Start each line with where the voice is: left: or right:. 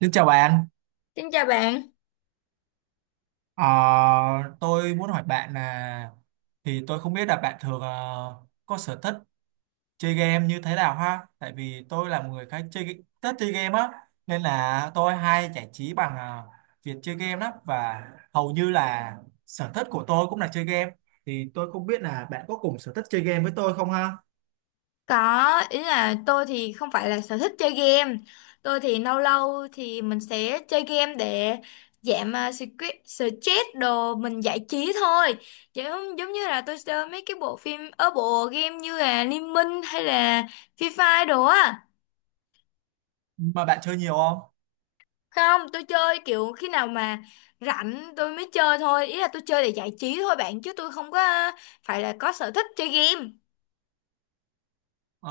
right: Xin chào bạn.
left: Xin chào bạn,
right: Ờ, tôi muốn hỏi bạn là tôi không biết là bạn thường có sở thích chơi game như thế nào ha? Tại vì tôi là một người khá chơi thích chơi game á, nên là tôi hay giải trí bằng việc chơi game lắm và hầu như là sở thích của tôi cũng là chơi game. Thì tôi không biết là bạn có cùng sở thích chơi game với tôi không ha?
left: có ý là tôi thì không phải là sở thích chơi game, tôi thì lâu lâu thì mình sẽ chơi game để giảm stress stress đồ mình giải trí thôi, giống giống như là tôi chơi mấy cái bộ phim ở bộ game như là Liên Minh hay là Free Fire đồ á.
right: Mà bạn chơi nhiều không?
left: Không, tôi chơi kiểu khi nào mà rảnh tôi mới chơi thôi, ý là tôi chơi để giải trí thôi bạn chứ tôi không có phải là có sở thích chơi game.
right: Ờ,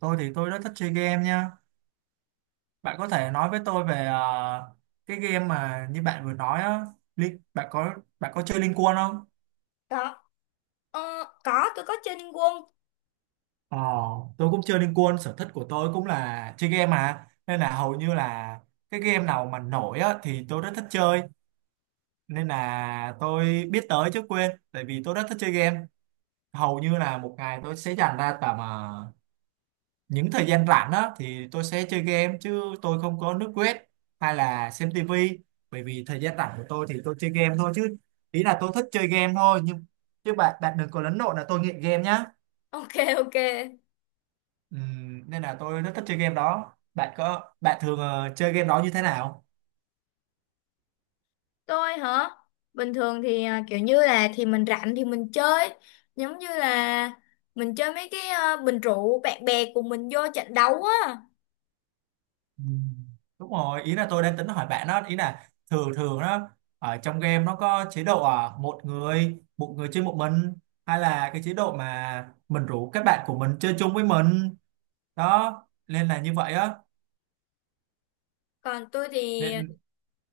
right: tôi thì tôi rất thích chơi game nha. Bạn có thể nói với tôi về cái game mà như bạn vừa nói á, Lin- bạn có bạn có chơi Liên Quân không?
left: Có, ờ, có tôi có chơi Liên Quân.
right: Ờ, tôi cũng chơi Liên Quân, sở thích của tôi cũng là chơi game mà. Nên là hầu như là cái game nào mà nổi á thì tôi rất thích chơi. Nên là tôi biết tới chứ quên, tại vì tôi rất thích chơi game. Hầu như là một ngày tôi sẽ dành ra tầm những thời gian rảnh á thì tôi sẽ chơi game chứ tôi không có nước web hay là xem tivi, bởi vì thời gian rảnh của tôi thì tôi chơi game thôi chứ ý là tôi thích chơi game thôi nhưng chứ bạn bạn đừng có lẫn lộn là tôi nghiện game nhá.
left: Ok, ok.
right: Nên là tôi rất thích chơi game đó, bạn có bạn thường chơi game đó như thế nào?
left: Tôi hả? Bình thường thì kiểu như là thì mình rảnh thì mình chơi giống như là mình chơi mấy cái bình rượu bạn bè của mình vô trận đấu á.
right: Ừm, đúng rồi, ý là tôi đang tính hỏi bạn đó, ý là thường thường đó ở trong game nó có chế độ à, một người chơi một mình hay là cái chế độ mà mình rủ các bạn của mình chơi chung với mình đó, nên là như vậy á
left: Còn tôi thì
right: nên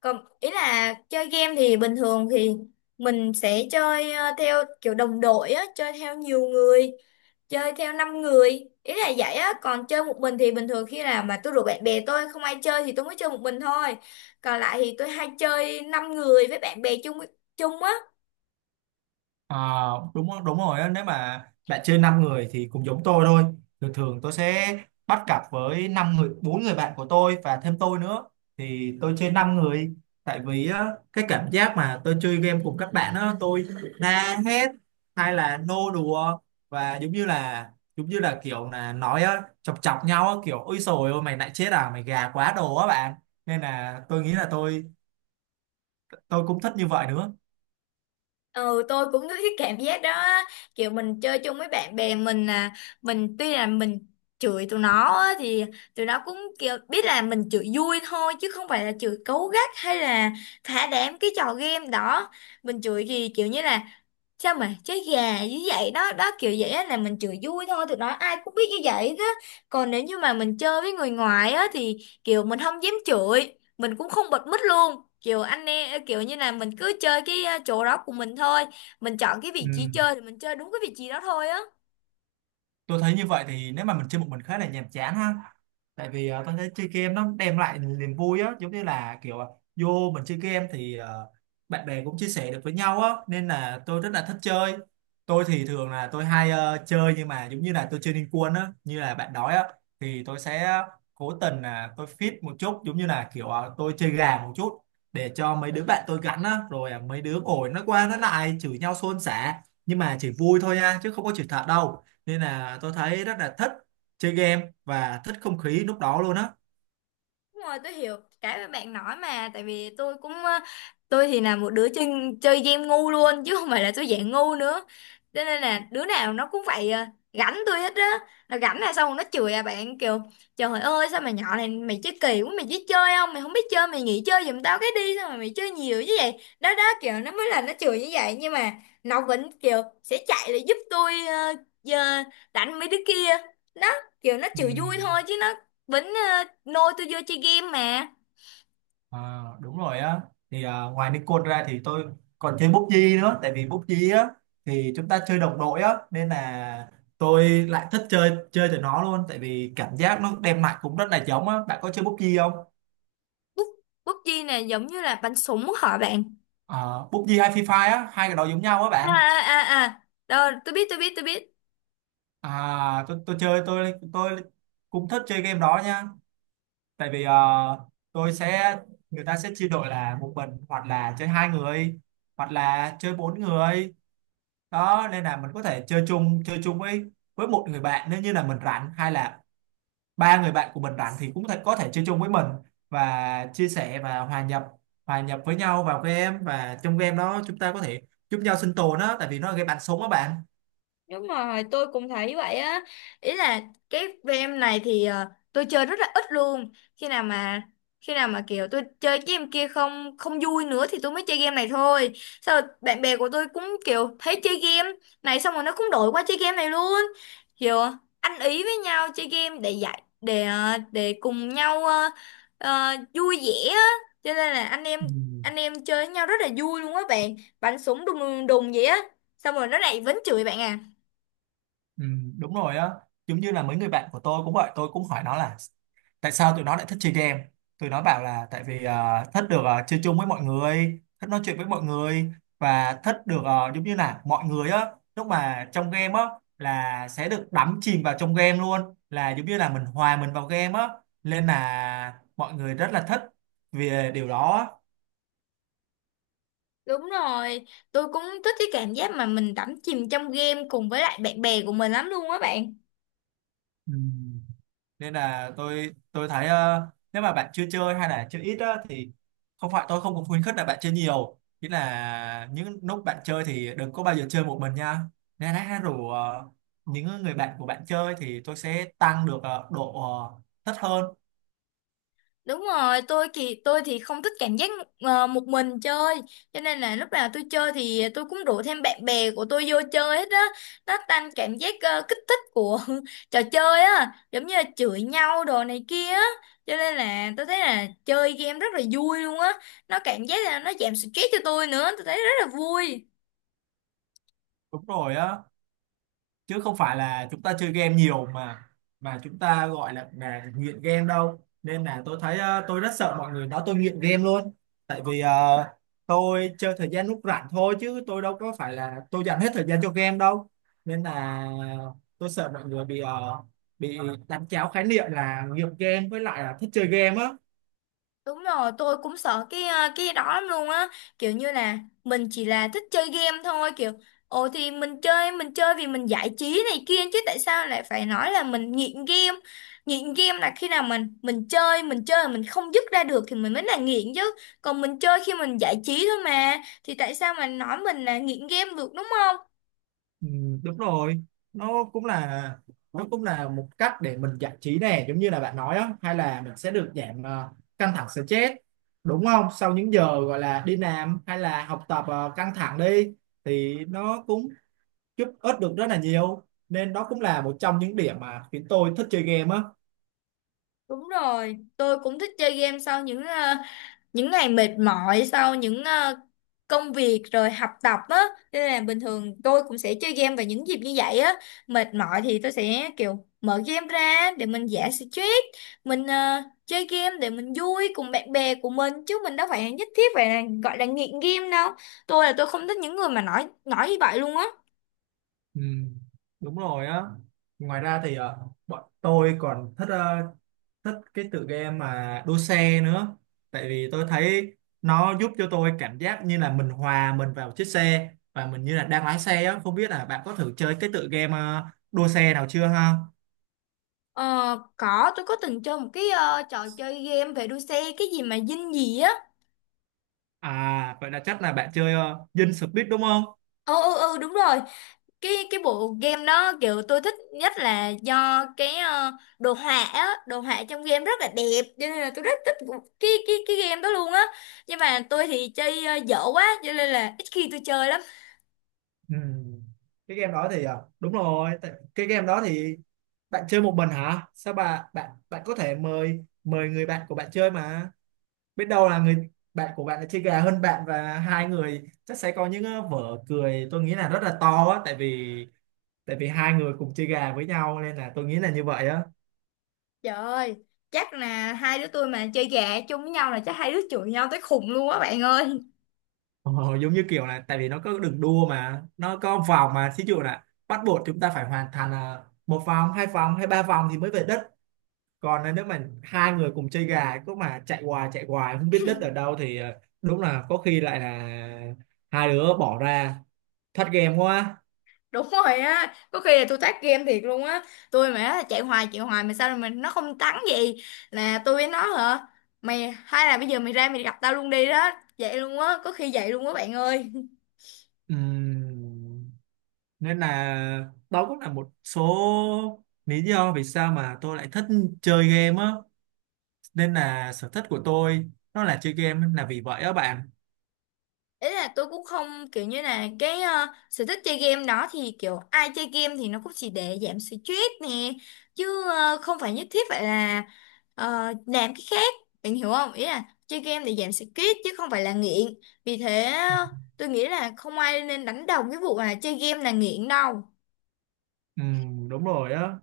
left: Còn ý là chơi game thì bình thường thì mình sẽ chơi theo kiểu đồng đội á, chơi theo nhiều người, chơi theo 5 người. Ý là vậy á, còn chơi một mình thì bình thường khi nào mà tôi rủ bạn bè tôi không ai chơi thì tôi mới chơi một mình thôi. Còn lại thì tôi hay chơi 5 người với bạn bè chung chung á.
right: à, đúng đúng rồi á, nếu mà bạn chơi 5 người thì cũng giống tôi thôi. Thường thường tôi sẽ bắt cặp với năm người bốn người bạn của tôi và thêm tôi nữa thì tôi chơi 5 người. Tại vì á, cái cảm giác mà tôi chơi game cùng các bạn á tôi la hét hay là nô đùa và giống như là kiểu là nói á, chọc chọc nhau á, kiểu ôi sồi ôi mày lại chết à mày gà quá đồ á bạn, nên là tôi nghĩ là tôi cũng thích như vậy nữa.
left: Ừ, tôi cũng có cái cảm giác đó á. Kiểu mình chơi chung với bạn bè mình mình tuy là mình chửi tụi nó á, thì tụi nó cũng kiểu biết là mình chửi vui thôi chứ không phải là chửi cấu gắt hay là thả đám cái trò game đó, mình chửi thì kiểu như là sao mà chơi gà như vậy đó đó kiểu vậy á, là mình chửi vui thôi tụi nó ai cũng biết như vậy đó. Còn nếu như mà mình chơi với người ngoài á thì kiểu mình không dám chửi, mình cũng không bật mít luôn kiểu anh em, kiểu như là mình cứ chơi cái chỗ đó của mình thôi, mình chọn cái
right: Ừ.
left: vị trí chơi thì mình chơi đúng cái vị trí đó thôi á.
right: Tôi thấy như vậy thì nếu mà mình chơi một mình khá là nhàm chán ha, tại vì tôi thấy chơi game nó đem lại niềm vui á, giống như là kiểu vô mình chơi game thì bạn bè cũng chia sẻ được với nhau á, nên là tôi rất là thích chơi. Tôi thì thường là tôi hay chơi nhưng mà giống như là tôi chơi Liên Quân á như là bạn nói á, thì tôi sẽ cố tình là tôi fit một chút giống như là kiểu tôi chơi gà một chút để cho mấy đứa bạn tôi gắn á, rồi mấy đứa ngồi nó qua nó lại chửi nhau xôn xả, nhưng mà chỉ vui thôi nha chứ không có chửi thật đâu, nên là tôi thấy rất là thích chơi game và thích không khí lúc đó luôn á.
left: Đúng rồi, tôi hiểu cái mà bạn nói mà tại vì tôi thì là một đứa chơi chơi game ngu luôn chứ không phải là tôi dạng ngu nữa, cho nên là đứa nào nó cũng phải gánh tôi hết á. Nó gánh là xong rồi nó chửi à bạn, kiểu trời ơi sao mày nhỏ này mày chơi kỳ quá, mày biết chơi không, mày không biết chơi mày nghỉ chơi giùm tao cái đi, sao mà mày chơi nhiều như vậy, đó đó kiểu nó mới là nó chửi như vậy nhưng mà nó vẫn kiểu sẽ chạy lại giúp tôi, giờ đánh mấy đứa kia đó, kiểu nó
right: Ừ,
left: chửi vui thôi chứ nó Bính nôi tôi vô chơi game mà.
right: à, đúng rồi á, thì à, ngoài Nikon ra thì tôi còn chơi PUBG nữa, tại vì PUBG á thì chúng ta chơi đồng đội á, nên là tôi lại thích chơi chơi từ nó luôn, tại vì cảm giác nó đem lại cũng rất là giống á, bạn có chơi PUBG không?
left: Bút bút PUBG này giống như là bắn súng hả bạn?
right: À, PUBG hay Free Fire á, hai cái đó giống nhau á
left: À
right: bạn.
left: à à à, rồi tôi biết tôi biết tôi biết.
right: À tôi chơi tôi cũng thích chơi game đó nha, tại vì tôi sẽ người ta sẽ chia đội là một mình hoặc là chơi hai người hoặc là chơi bốn người đó, nên là mình có thể chơi chung với một người bạn nếu như là mình rảnh, hay là ba người bạn của mình rảnh thì có thể chơi chung với mình và chia sẻ và hòa nhập với nhau vào game, và trong game đó chúng ta có thể giúp nhau sinh tồn á, tại vì nó là game bắn súng á bạn.
left: Đúng rồi, tôi cũng thấy vậy á. Ý là cái game này thì tôi chơi rất là ít luôn. Khi nào mà kiểu tôi chơi cái game kia không không vui nữa thì tôi mới chơi game này thôi. Sao bạn bè của tôi cũng kiểu thấy chơi game này xong rồi nó cũng đổi qua chơi game này luôn. Kiểu ăn ý với nhau chơi game để cùng nhau vui vẻ á. Cho nên là anh em
right: Ừ,
left: anh em chơi với nhau rất là vui luôn á bạn. Bắn súng đùng đùng đùng vậy á. Xong rồi nó lại vẫn chửi bạn à.
right: ừ, đúng rồi á, giống như là mấy người bạn của tôi cũng vậy, tôi cũng hỏi nó là tại sao tụi nó lại thích chơi game, tụi nó bảo là tại vì thích được chơi chung với mọi người, thích nói chuyện với mọi người và thích được giống như là mọi người á lúc mà trong game á là sẽ được đắm chìm vào trong game luôn, là giống như là mình hòa mình vào game á, nên là mọi người rất là thích vì điều đó á.
left: Đúng rồi, tôi cũng thích cái cảm giác mà mình đắm chìm trong game cùng với lại bạn bè của mình lắm luôn á bạn.
right: Ừ. Nên là tôi thấy nếu mà bạn chưa chơi hay là chơi ít á, thì không phải tôi không có khuyến khích là bạn chơi nhiều, chỉ là những lúc bạn chơi thì đừng có bao giờ chơi một mình nha, nên hãy rủ những người bạn của bạn chơi thì tôi sẽ tăng được độ thích hơn.
left: Đúng rồi, tôi thì không thích cảm giác một mình chơi, cho nên là lúc nào tôi chơi thì tôi cũng rủ thêm bạn bè của tôi vô chơi hết á. Nó tăng cảm giác kích thích của trò chơi á, giống như là chửi nhau đồ này kia á. Cho nên là tôi thấy là chơi game rất là vui luôn á. Nó cảm giác là nó giảm stress cho tôi nữa, tôi thấy rất là vui.
right: Đúng rồi á, chứ không phải là chúng ta chơi game nhiều mà chúng ta gọi là nghiện game đâu, nên là tôi thấy tôi rất sợ mọi người nói tôi nghiện game luôn, tại vì tôi chơi thời gian lúc rảnh thôi chứ tôi đâu có phải là tôi dành hết thời gian cho game đâu, nên là tôi sợ mọi người bị bị đánh tráo khái niệm là nghiện game với lại là thích chơi game á.
left: Đúng rồi, tôi cũng sợ cái đó lắm luôn á, kiểu như là mình chỉ là thích chơi game thôi, kiểu ồ thì mình chơi, mình chơi vì mình giải trí này kia chứ tại sao lại phải nói là mình nghiện game. Nghiện game là khi nào mình chơi mà mình không dứt ra được thì mình mới là nghiện chứ. Còn mình chơi khi mình giải trí thôi mà thì tại sao mà nói mình là nghiện game được đúng không?
right: Ừ, đúng rồi, nó cũng là nó cũng là một cách để mình giải trí nè, giống như là bạn nói á, hay là mình sẽ được giảm căng thẳng stress, đúng không, sau những giờ gọi là đi làm hay là học tập căng thẳng đi thì nó cũng giúp ích được rất là nhiều, nên đó cũng là một trong những điểm mà khiến tôi thích chơi game á.
left: Đúng rồi, tôi cũng thích chơi game sau những những ngày mệt mỏi, sau những công việc rồi học tập á, nên là bình thường tôi cũng sẽ chơi game vào những dịp như vậy á. Mệt mỏi thì tôi sẽ kiểu mở game ra để mình giải stress, mình chơi game để mình vui cùng bạn bè của mình chứ mình đâu phải nhất thiết phải là gọi là nghiện game đâu. Tôi là tôi không thích những người mà nói như vậy luôn á.
right: Ừ, đúng rồi á. Ngoài ra thì bọn tôi còn thích thích cái tựa game mà đua xe nữa. Tại vì tôi thấy nó giúp cho tôi cảm giác như là mình hòa mình vào chiếc xe và mình như là đang lái xe á. Không biết là bạn có thử chơi cái tựa game đua xe nào chưa ha?
left: Ờ, có tôi có từng chơi một cái trò chơi game về đua xe cái gì mà dinh gì á.
right: À, vậy là chắc là bạn chơi Dinh Speed đúng không?
left: Ừ ừ ừ đúng rồi, cái bộ game đó kiểu tôi thích nhất là do đồ họa trong game rất là đẹp, cho nên là tôi rất thích cái game đó luôn á, nhưng mà tôi thì chơi dở quá cho nên là ít khi tôi chơi lắm.
right: Ừ. Cái game đó thì đúng rồi. Cái game đó thì bạn chơi một mình hả? Sao bạn bạn bạn có thể mời mời người bạn của bạn chơi mà. Biết đâu là người bạn của bạn lại chơi gà hơn bạn và hai người chắc sẽ có những vở cười tôi nghĩ là rất là to á, tại vì hai người cùng chơi gà với nhau nên là tôi nghĩ là như vậy á.
left: Trời ơi, chắc là hai đứa tôi mà chơi gà chung với nhau là chắc hai đứa chửi nhau tới khùng luôn á bạn ơi.
right: Ờ, giống như kiểu là tại vì nó có đường đua mà nó có vòng mà, thí dụ là bắt buộc chúng ta phải hoàn thành một vòng hai vòng hay ba vòng thì mới về đất, còn là nếu mà hai người cùng chơi gà cứ mà chạy hoài không biết đất ở đâu thì đúng là có khi lại là hai đứa bỏ ra thất game quá.
left: Đúng rồi á, có khi là tôi tát game thiệt luôn á, tôi mà chạy hoài mà sao mà nó không thắng gì là tôi với nó hả, mày hay là bây giờ mày ra mày gặp tao luôn đi đó, vậy luôn á, có khi vậy luôn á bạn ơi.
right: Ừm. Nên là đó cũng là một số lý do vì sao mà tôi lại thích chơi game á, nên là sở thích của tôi nó là chơi game là vì vậy á bạn.
left: Ý là tôi cũng không kiểu như là sở thích chơi game đó thì kiểu ai chơi game thì nó cũng chỉ để giảm stress nè, chứ không phải nhất thiết phải là ờ, làm cái khác, bạn hiểu không, ý là chơi game để giảm stress chứ không phải là nghiện, vì thế tôi nghĩ là không ai nên đánh đồng cái vụ là chơi game là nghiện đâu.
right: Ừ, đúng rồi á,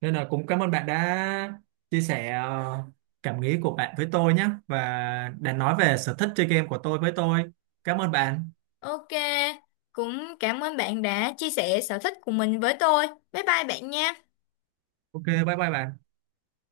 right: nên là cũng cảm ơn bạn đã chia sẻ cảm nghĩ của bạn với tôi nhé, và đã nói về sở thích chơi game của tôi với tôi. Cảm ơn bạn.
left: Ok, cũng cảm ơn bạn đã chia sẻ sở thích của mình với tôi, bye bye bạn nha.
right: Ok, bye bye bạn.